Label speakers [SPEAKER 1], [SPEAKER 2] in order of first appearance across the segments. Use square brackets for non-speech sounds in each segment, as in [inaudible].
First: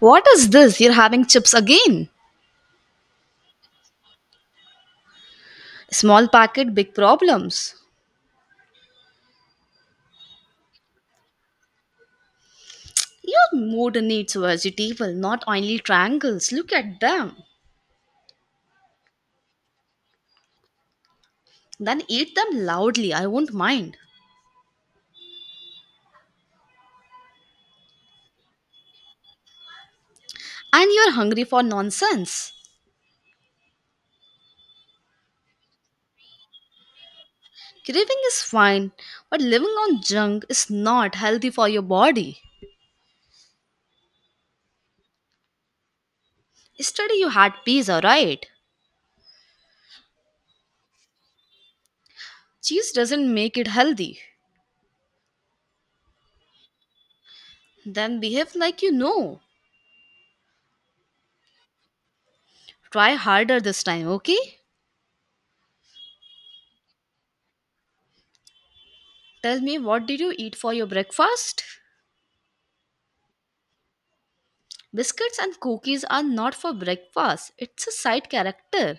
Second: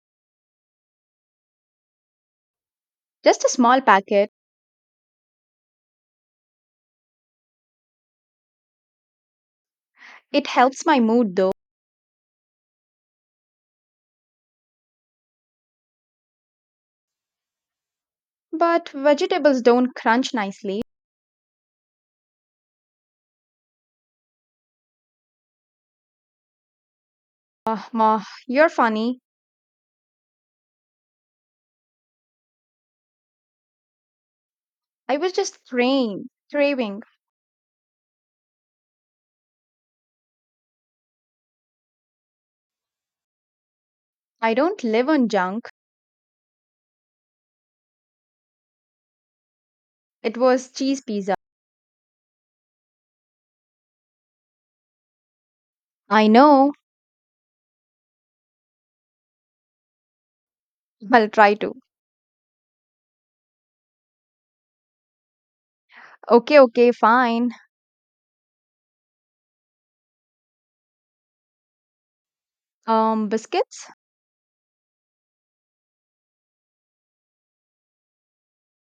[SPEAKER 1] What is this? You're having chips again?
[SPEAKER 2] Just a small packet.
[SPEAKER 1] Small packet, big problems.
[SPEAKER 2] It helps my mood though.
[SPEAKER 1] Your mood needs vegetable, not only triangles. Look at them.
[SPEAKER 2] But vegetables don't crunch nicely.
[SPEAKER 1] Then eat them loudly, I won't mind.
[SPEAKER 2] Ma, you're funny.
[SPEAKER 1] And you're hungry for nonsense.
[SPEAKER 2] I was just craving, craving.
[SPEAKER 1] Craving is fine, but living on junk is not healthy for your body.
[SPEAKER 2] I don't live on junk.
[SPEAKER 1] Yesterday you had pizza, right?
[SPEAKER 2] It was cheese pizza.
[SPEAKER 1] Cheese doesn't make it healthy.
[SPEAKER 2] I know.
[SPEAKER 1] Then behave like you know.
[SPEAKER 2] I'll try to.
[SPEAKER 1] Try harder this time, okay?
[SPEAKER 2] Okay, okay, fine.
[SPEAKER 1] Tell me, what did you eat for your breakfast?
[SPEAKER 2] Biscuits?
[SPEAKER 1] Biscuits and cookies are not for breakfast, it's a side character.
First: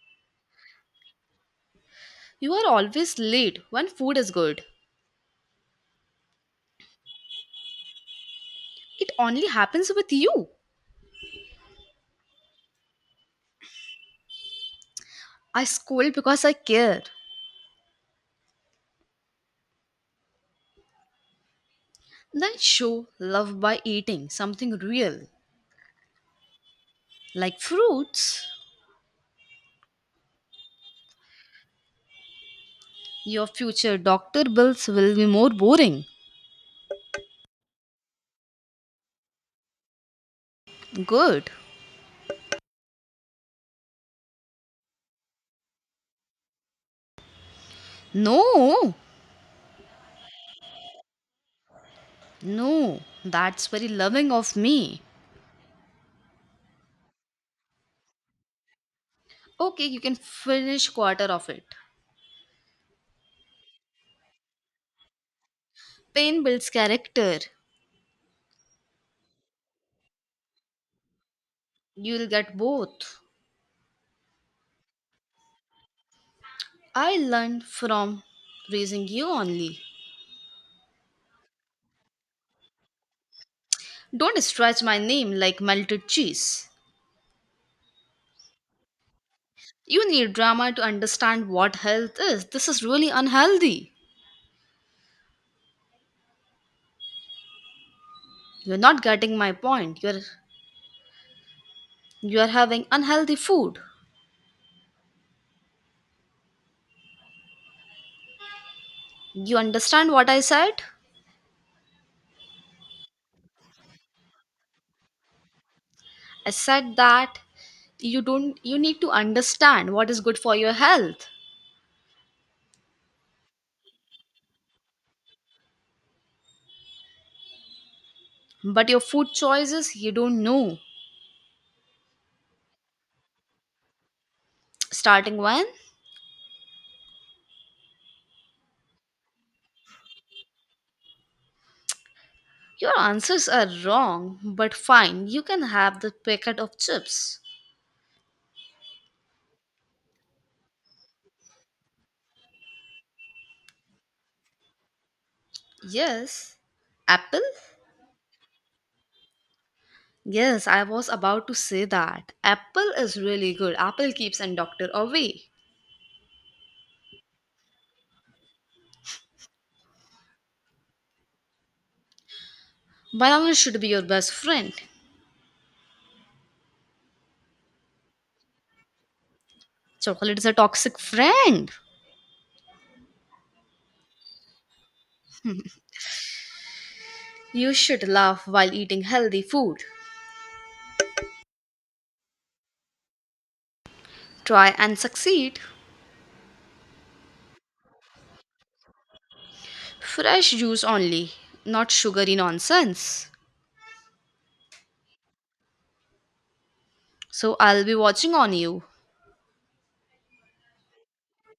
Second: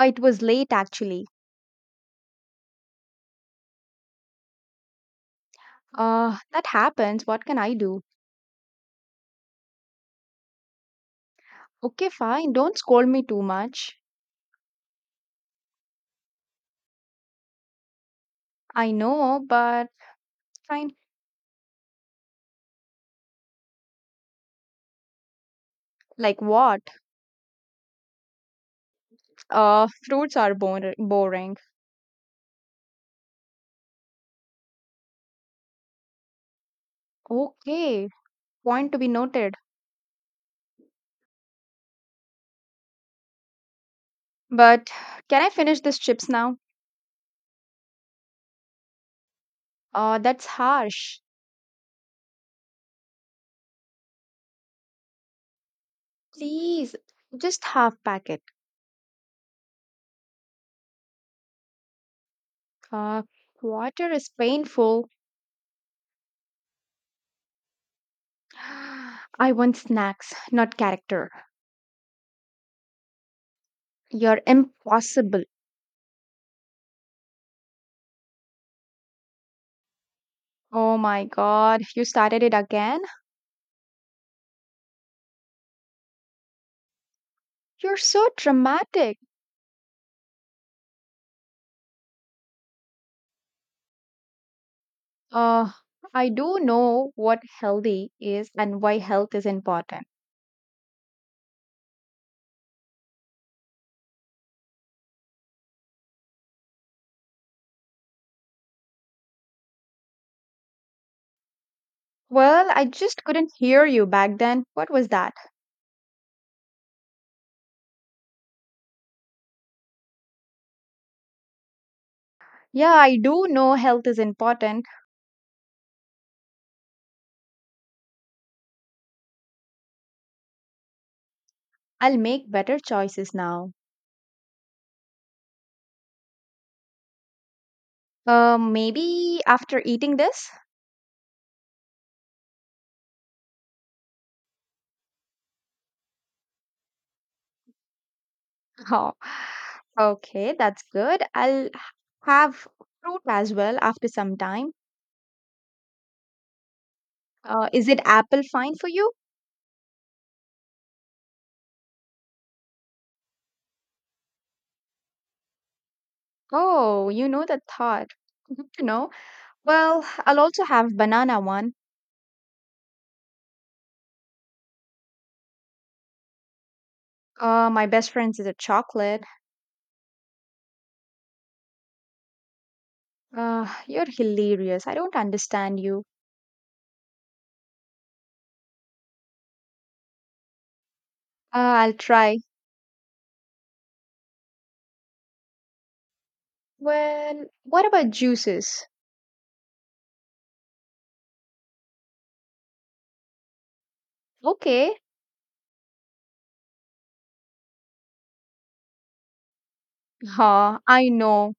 [SPEAKER 2] It was late actually.
[SPEAKER 1] You are always late when food is good.
[SPEAKER 2] That happens. What can I do?
[SPEAKER 1] It only happens with you.
[SPEAKER 2] Okay, fine. Don't scold me too much.
[SPEAKER 1] I scold because I care.
[SPEAKER 2] I know, but fine.
[SPEAKER 1] Then show love by eating something real,
[SPEAKER 2] Like what?
[SPEAKER 1] like fruits.
[SPEAKER 2] Fruits are boring.
[SPEAKER 1] Your future doctor bills will be more boring.
[SPEAKER 2] Okay, point to be noted.
[SPEAKER 1] Good.
[SPEAKER 2] But can I finish these chips now?
[SPEAKER 1] No,
[SPEAKER 2] That's harsh.
[SPEAKER 1] no, that's very loving of me.
[SPEAKER 2] Please, just half packet.
[SPEAKER 1] Okay, you can finish quarter of it.
[SPEAKER 2] Uh, Water is painful.
[SPEAKER 1] Pain builds character.
[SPEAKER 2] [sighs] I want snacks, not character.
[SPEAKER 1] You'll get both.
[SPEAKER 2] You're impossible.
[SPEAKER 1] I learned from raising you only.
[SPEAKER 2] Oh my god, you started it again?
[SPEAKER 1] Don't stretch my name like melted cheese.
[SPEAKER 2] You're so dramatic.
[SPEAKER 1] You need drama to understand what health is. This is really unhealthy.
[SPEAKER 2] Uh, I do know what healthy is
[SPEAKER 1] You're
[SPEAKER 2] and why
[SPEAKER 1] not
[SPEAKER 2] health
[SPEAKER 1] getting
[SPEAKER 2] is
[SPEAKER 1] my point.
[SPEAKER 2] important.
[SPEAKER 1] You're having unhealthy food. You understand what I said?
[SPEAKER 2] Well, I just couldn't hear you back then. What was that?
[SPEAKER 1] I said that you don't you need to understand what is good for your health.
[SPEAKER 2] Yeah, I do know health is important.
[SPEAKER 1] But your food choices you don't know.
[SPEAKER 2] I'll make better choices now.
[SPEAKER 1] Starting when?
[SPEAKER 2] Maybe after eating this?
[SPEAKER 1] Your answers are wrong, but fine, you can have the packet of chips.
[SPEAKER 2] [laughs] Oh, okay, that's good. I'll have fruit as well after some time.
[SPEAKER 1] Yes. Apple?
[SPEAKER 2] Is it apple fine for you?
[SPEAKER 1] Yes, I was about to say that. Apple is really good. Apple keeps and doctor away.
[SPEAKER 2] Oh, you know the thought. [laughs] Good to know. Well, I'll also have banana one.
[SPEAKER 1] Banana should be your best friend.
[SPEAKER 2] My best friend's is a chocolate.
[SPEAKER 1] Chocolate is a toxic friend.
[SPEAKER 2] You're hilarious. I don't understand you.
[SPEAKER 1] You should laugh while eating healthy food.
[SPEAKER 2] I'll try.
[SPEAKER 1] Try and succeed.
[SPEAKER 2] Well, what about juices?
[SPEAKER 1] Fresh juice only, not sugary nonsense.
[SPEAKER 2] Okay. [laughs]
[SPEAKER 1] So I'll be watching on you.
[SPEAKER 2] Huh, I know.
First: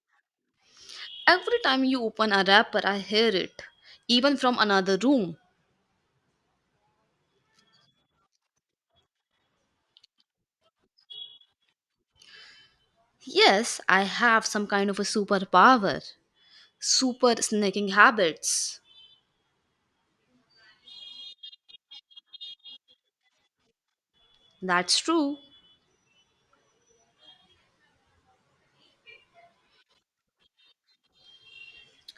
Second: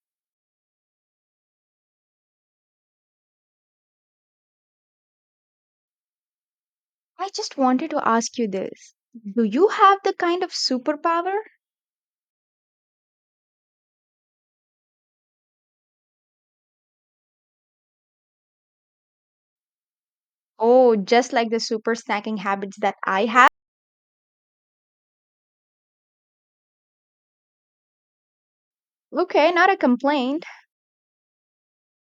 [SPEAKER 1] Every time you open a wrapper, I hear it, even from another room.
[SPEAKER 2] I just wanted to ask you this. Do you have the kind of superpower?
[SPEAKER 1] Yes, I have some kind of a superpower. Super snacking habits.
[SPEAKER 2] Oh, just like the super snacking habits that I have?
[SPEAKER 1] That's true.
[SPEAKER 2] Okay, not a complaint.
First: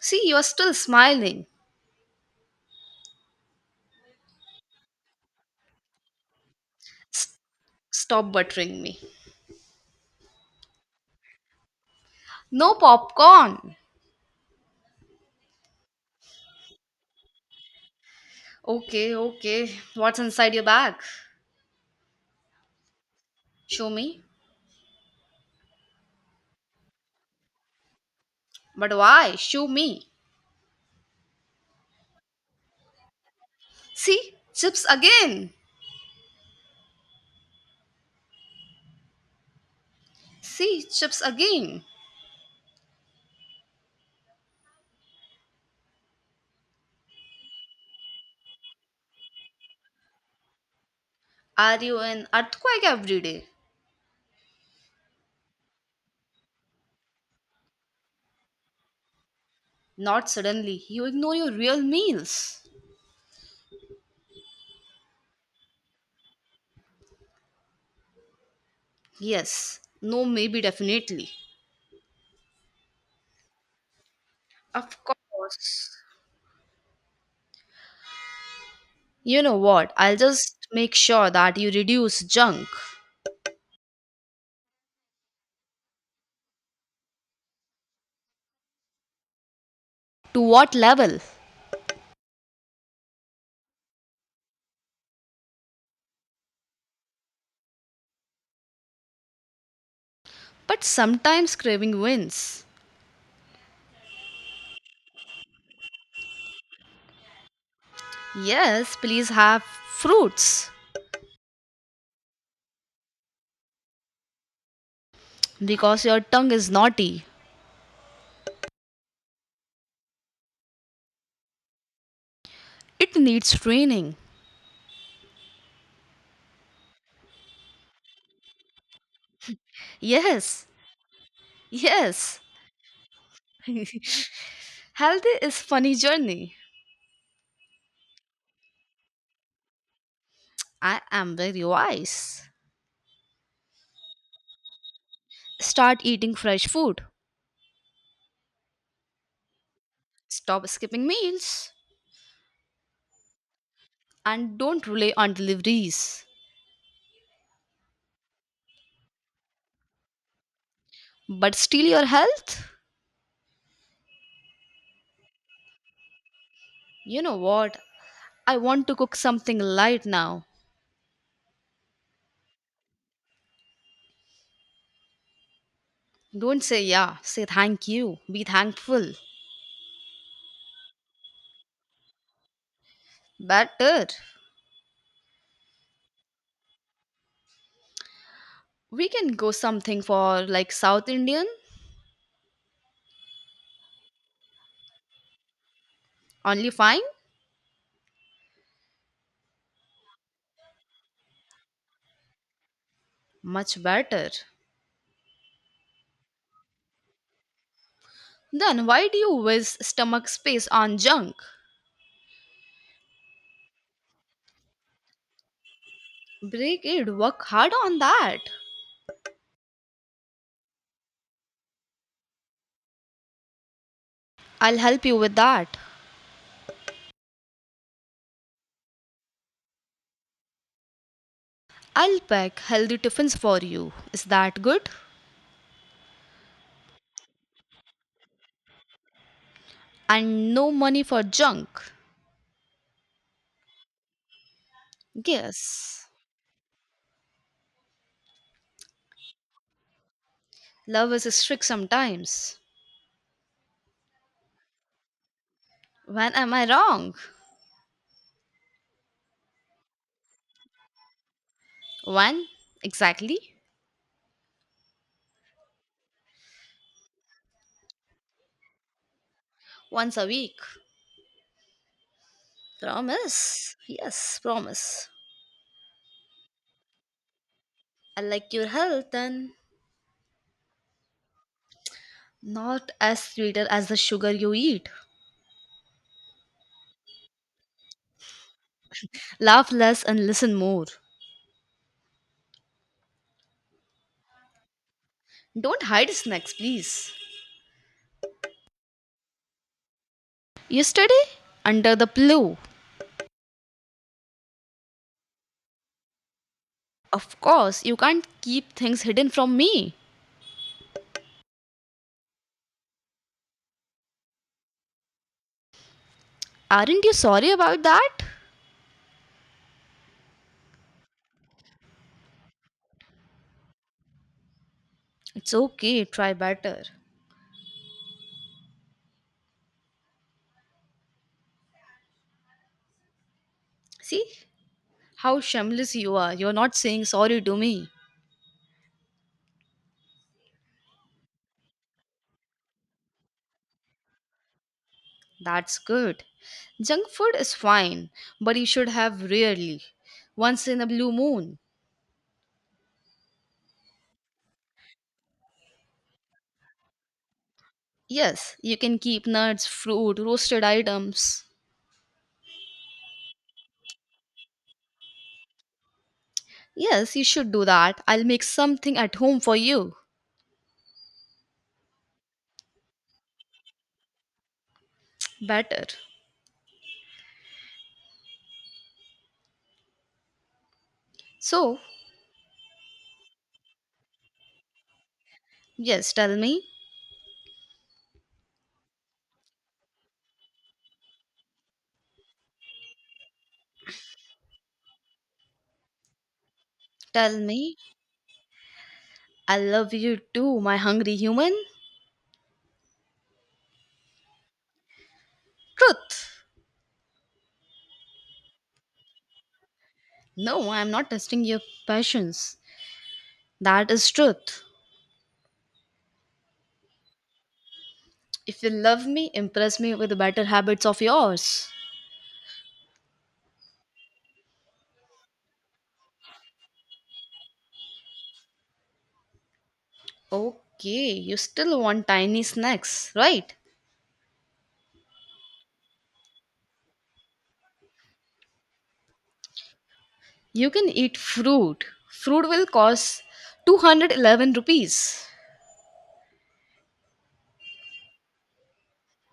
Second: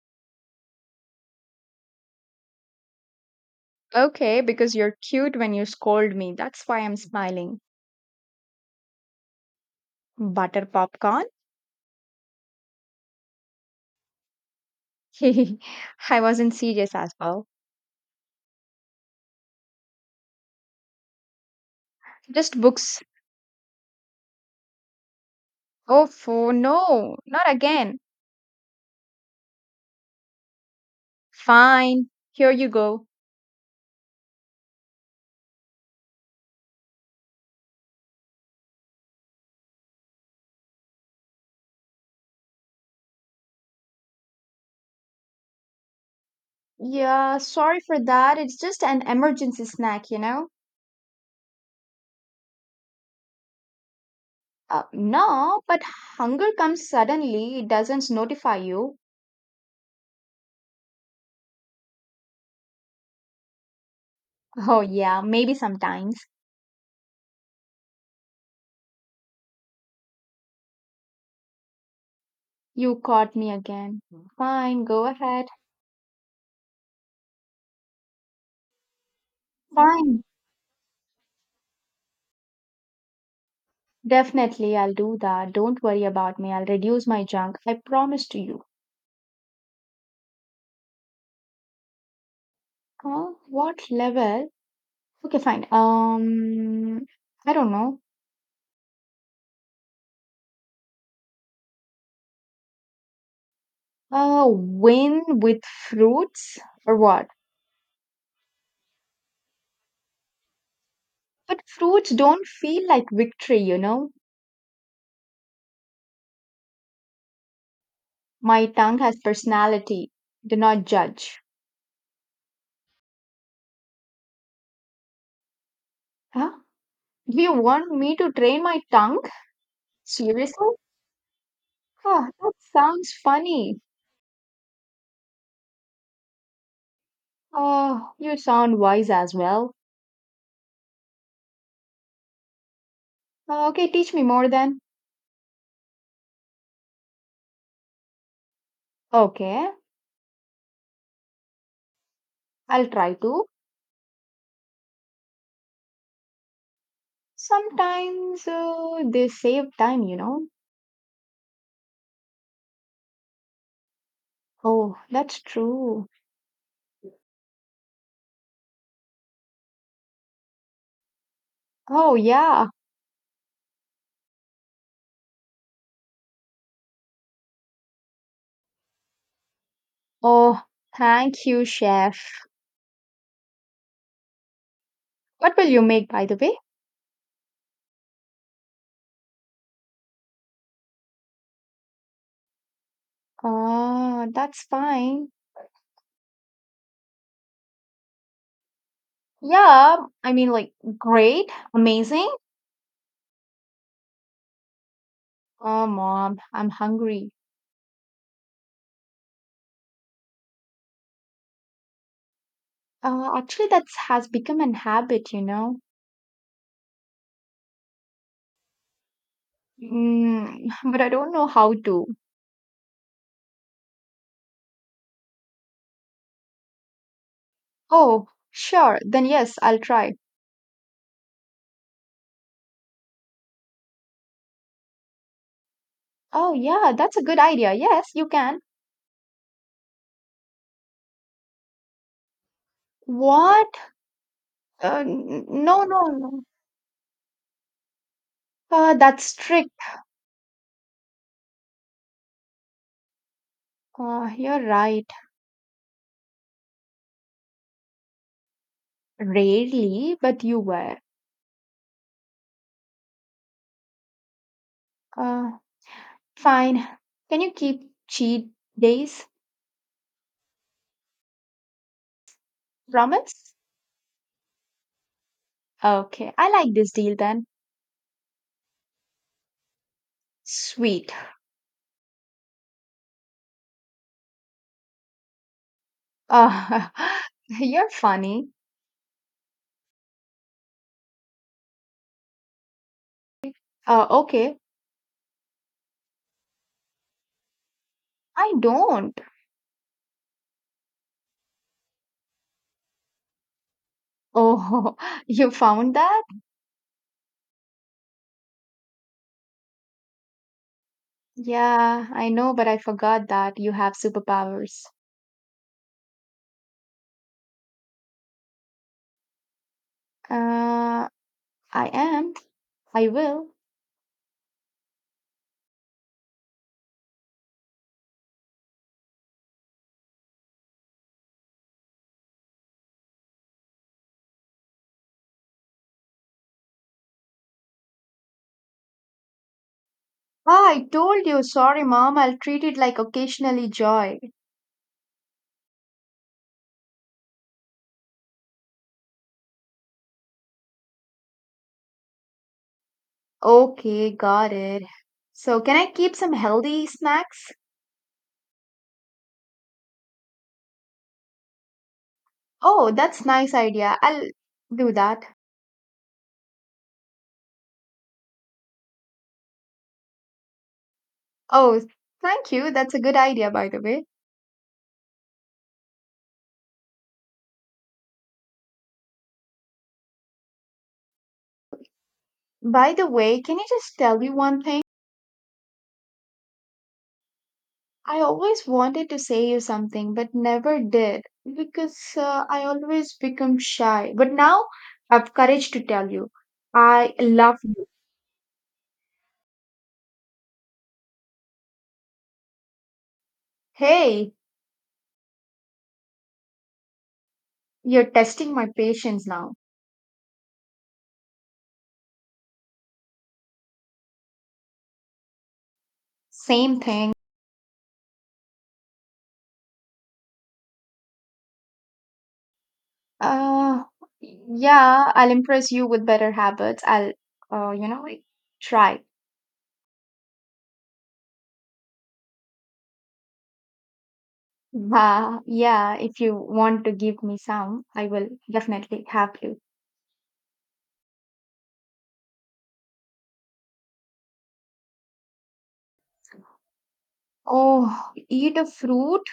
[SPEAKER 1] See, you're still smiling.
[SPEAKER 2] Okay, because you're cute when you scold me. That's why I'm
[SPEAKER 1] S-
[SPEAKER 2] smiling.
[SPEAKER 1] stop buttering me.
[SPEAKER 2] Butter popcorn?
[SPEAKER 1] No popcorn.
[SPEAKER 2] [laughs] I wasn't serious as well.
[SPEAKER 1] Okay, okay. What's inside your bag?
[SPEAKER 2] Just books.
[SPEAKER 1] Show me.
[SPEAKER 2] Oh, for no, not again.
[SPEAKER 1] But why? Show me.
[SPEAKER 2] Fine, here you go.
[SPEAKER 1] See, chips again. See, chips again.
[SPEAKER 2] Yeah, sorry for that. It's just an emergency snack, you know?
[SPEAKER 1] Are you an earthquake every day?
[SPEAKER 2] No, but hunger comes suddenly, it doesn't notify you.
[SPEAKER 1] Not suddenly. You ignore your real meals.
[SPEAKER 2] [laughs] Oh, yeah, maybe sometimes.
[SPEAKER 1] Yes. No, maybe, definitely.
[SPEAKER 2] You caught me again. Fine,
[SPEAKER 1] Of
[SPEAKER 2] go ahead.
[SPEAKER 1] course. You know what? I'll
[SPEAKER 2] Fine.
[SPEAKER 1] just make sure that you reduce junk.
[SPEAKER 2] Definitely, I'll do that. Don't worry about me. I'll reduce my junk. I promise to you.
[SPEAKER 1] To what level?
[SPEAKER 2] Huh? What level? Okay, fine. I don't know.
[SPEAKER 1] But sometimes craving wins.
[SPEAKER 2] Win with fruits or what?
[SPEAKER 1] Yes, please have fruits.
[SPEAKER 2] But fruits don't feel like victory, you know?
[SPEAKER 1] Because your tongue is naughty.
[SPEAKER 2] My tongue has personality. Do not judge.
[SPEAKER 1] It needs training.
[SPEAKER 2] Huh? You want me to train my tongue?
[SPEAKER 1] Yes,
[SPEAKER 2] Seriously? Huh,
[SPEAKER 1] yes.
[SPEAKER 2] that sounds funny.
[SPEAKER 1] [laughs] Healthy is funny journey.
[SPEAKER 2] Oh, you sound wise as well.
[SPEAKER 1] I am very wise.
[SPEAKER 2] Okay, teach me more then.
[SPEAKER 1] Start eating fresh food.
[SPEAKER 2] Okay,
[SPEAKER 1] Stop skipping meals.
[SPEAKER 2] I'll try to.
[SPEAKER 1] And don't rely on deliveries.
[SPEAKER 2] Sometimes they save time, you know.
[SPEAKER 1] But steal your health?
[SPEAKER 2] Oh, that's true.
[SPEAKER 1] You know what? I want to cook something light now.
[SPEAKER 2] Oh, yeah.
[SPEAKER 1] Don't say yeah, say thank you. Be thankful.
[SPEAKER 2] Oh, thank you, chef.
[SPEAKER 1] Better.
[SPEAKER 2] What will you make, by the way?
[SPEAKER 1] We can go something for like South Indian.
[SPEAKER 2] Oh, that's fine.
[SPEAKER 1] Only fine?
[SPEAKER 2] Yeah, I mean, like, great, amazing.
[SPEAKER 1] Much better.
[SPEAKER 2] Oh, mom, I'm hungry.
[SPEAKER 1] Then why do you waste stomach space on junk?
[SPEAKER 2] Actually, that has become an habit, you know.
[SPEAKER 1] Break it. Work hard on that.
[SPEAKER 2] Mm, [laughs] but I don't know how to.
[SPEAKER 1] I'll help you with that.
[SPEAKER 2] Oh, sure. Then yes, I'll try.
[SPEAKER 1] I'll pack healthy tiffins for you. Is that good?
[SPEAKER 2] Oh, yeah, that's a good idea. Yes, you can.
[SPEAKER 1] And no money for junk.
[SPEAKER 2] What? No, no,
[SPEAKER 1] Yes.
[SPEAKER 2] no. That's strict.
[SPEAKER 1] Love is strict sometimes.
[SPEAKER 2] You're right.
[SPEAKER 1] When am I wrong?
[SPEAKER 2] Rarely, but you were.
[SPEAKER 1] When exactly?
[SPEAKER 2] Uh, Fine. Can you keep cheat days?
[SPEAKER 1] Once a week.
[SPEAKER 2] Promise?
[SPEAKER 1] Promise. Yes, promise.
[SPEAKER 2] Okay, I like this deal then.
[SPEAKER 1] I like your health and
[SPEAKER 2] Sweet.
[SPEAKER 1] not as sweeter as the sugar you eat.
[SPEAKER 2] Uh, [laughs] you're funny.
[SPEAKER 1] Laugh less and listen more.
[SPEAKER 2] Okay.
[SPEAKER 1] Don't hide snacks, please.
[SPEAKER 2] I don't.
[SPEAKER 1] Yesterday, under the pillow.
[SPEAKER 2] Oh, [laughs] you found that?
[SPEAKER 1] Of course, you can't keep things hidden from me.
[SPEAKER 2] Yeah, I know, but I forgot that you have superpowers.
[SPEAKER 1] Aren't you sorry about that?
[SPEAKER 2] Uh, I am. I will.
[SPEAKER 1] It's okay, try better. See how shameless you are. You're not saying sorry to me.
[SPEAKER 2] Ah, I told you. Sorry, mom. I'll treat it like occasionally joy.
[SPEAKER 1] That's good. Junk food is fine, but you should have rarely. Once in a blue moon.
[SPEAKER 2] Okay, got it. So, can I keep some healthy snacks?
[SPEAKER 1] Yes, you can keep nuts, fruit, roasted items.
[SPEAKER 2] Oh, that's nice idea. I'll do that.
[SPEAKER 1] Yes, you should do that. I'll make something at home for you.
[SPEAKER 2] Oh, thank you. That's a good idea, by the way.
[SPEAKER 1] Better. So,
[SPEAKER 2] By the way, can you just tell me one thing?
[SPEAKER 1] yes, tell me.
[SPEAKER 2] I always wanted to say you something, but never did because I always become shy. But now I've courage to tell you. I
[SPEAKER 1] Tell
[SPEAKER 2] love
[SPEAKER 1] me.
[SPEAKER 2] you.
[SPEAKER 1] I love you too, my hungry human.
[SPEAKER 2] Hey,
[SPEAKER 1] Truth.
[SPEAKER 2] you're testing my patience now.
[SPEAKER 1] No, I'm not testing your passions. That is truth.
[SPEAKER 2] Same thing.
[SPEAKER 1] If you love me, impress me with the better habits of yours.
[SPEAKER 2] Uh, yeah, I'll impress you with better habits. I'll, you know, like, try.
[SPEAKER 1] Okay, you still want tiny snacks, right?
[SPEAKER 2] Yeah, if you want to give me some, I will definitely have you.
[SPEAKER 1] You can eat fruit. Fruit will cost 211 rupees.
[SPEAKER 2] Oh, eat a fruit?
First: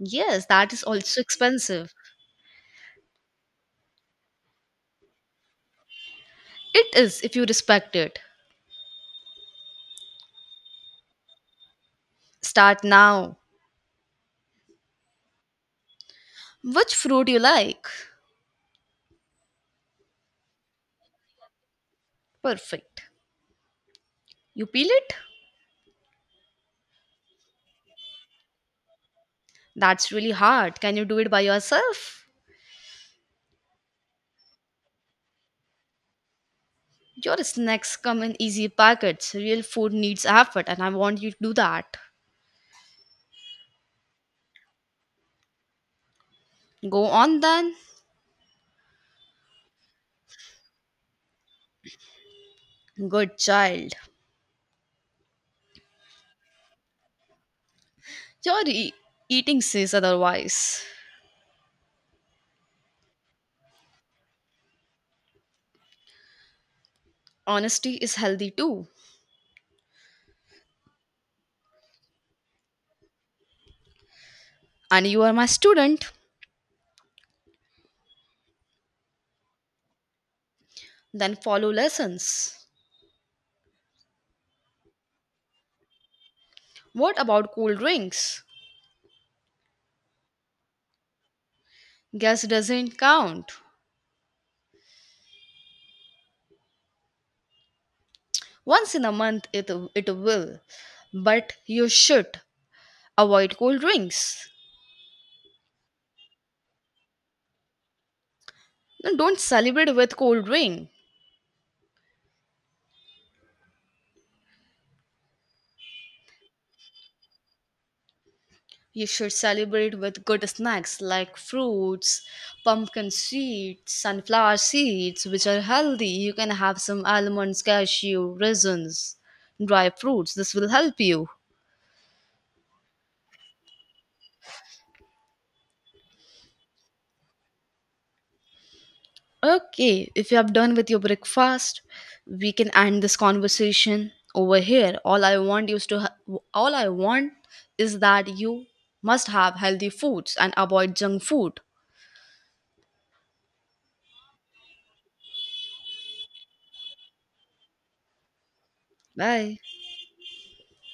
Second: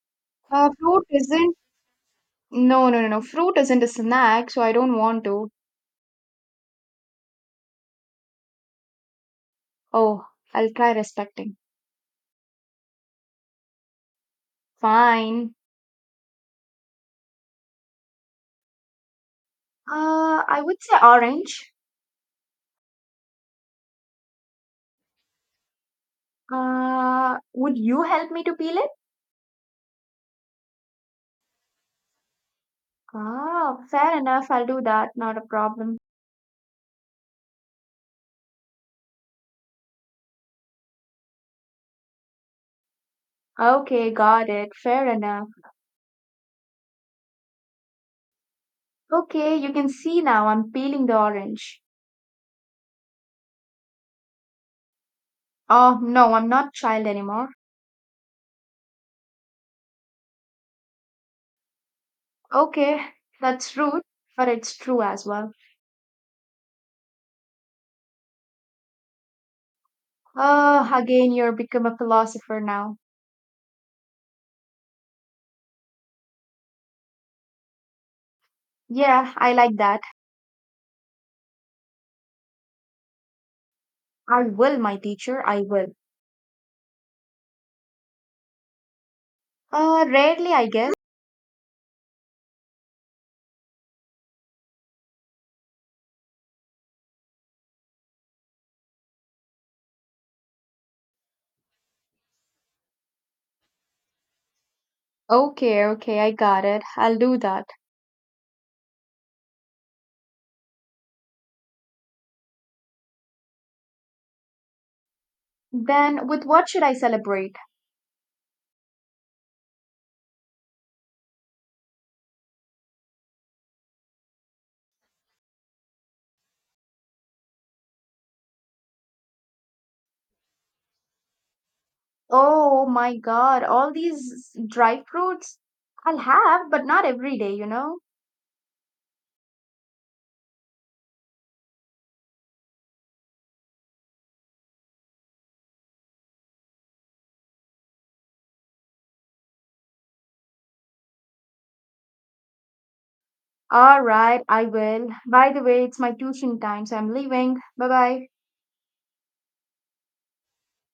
[SPEAKER 1] Yes, that is
[SPEAKER 2] Fruit
[SPEAKER 1] also
[SPEAKER 2] isn't
[SPEAKER 1] expensive.
[SPEAKER 2] no, no, no, no. Fruit isn't a snack, so I don't want to.
[SPEAKER 1] It is if you respect it.
[SPEAKER 2] Oh, I'll try respecting.
[SPEAKER 1] Start now.
[SPEAKER 2] Fine.
[SPEAKER 1] Which fruit you like?
[SPEAKER 2] I would say orange.
[SPEAKER 1] Perfect. You peel it?
[SPEAKER 2] Would you help me to peel it?
[SPEAKER 1] That's really hard. Can you do it by yourself?
[SPEAKER 2] Ah, fair enough. I'll do that. Not a problem.
[SPEAKER 1] Your snacks come in easy packets. Real food needs effort, and I want you to do that.
[SPEAKER 2] Okay, got it. Fair enough.
[SPEAKER 1] Go on then.
[SPEAKER 2] Okay, you can see now I'm peeling the orange.
[SPEAKER 1] Good child.
[SPEAKER 2] Oh, no, I'm not child anymore.
[SPEAKER 1] Your eating says otherwise.
[SPEAKER 2] Okay, that's rude, but it's true as well.
[SPEAKER 1] Honesty is healthy too.
[SPEAKER 2] Oh, again, you're become a philosopher now.
[SPEAKER 1] And you are my student,
[SPEAKER 2] Yeah, I like that.
[SPEAKER 1] then follow lessons.
[SPEAKER 2] I will, my teacher, I will.
[SPEAKER 1] What about cool drinks?
[SPEAKER 2] Rarely, I guess.
[SPEAKER 1] Guess doesn't count. Once in a month it will. But you should avoid cold drinks.
[SPEAKER 2] Okay, okay, I got it. I'll do that.
[SPEAKER 1] No, don't celebrate with cold drink.
[SPEAKER 2] Then, with what should I celebrate?
[SPEAKER 1] You should celebrate with good snacks like fruits, pumpkin seeds, sunflower seeds, which are healthy. You can have some almonds, cashew, raisins, dry fruits. This will help you.
[SPEAKER 2] Oh my god, all these dry fruits? I'll have, but not every day, you know?
[SPEAKER 1] Okay, if you have done with your breakfast, we can end this conversation over here. All I want is that you must have healthy foods and avoid junk food.
[SPEAKER 2] Alright, I will. By the way, it's my tuition time, so I'm leaving. Bye bye.
[SPEAKER 1] Bye.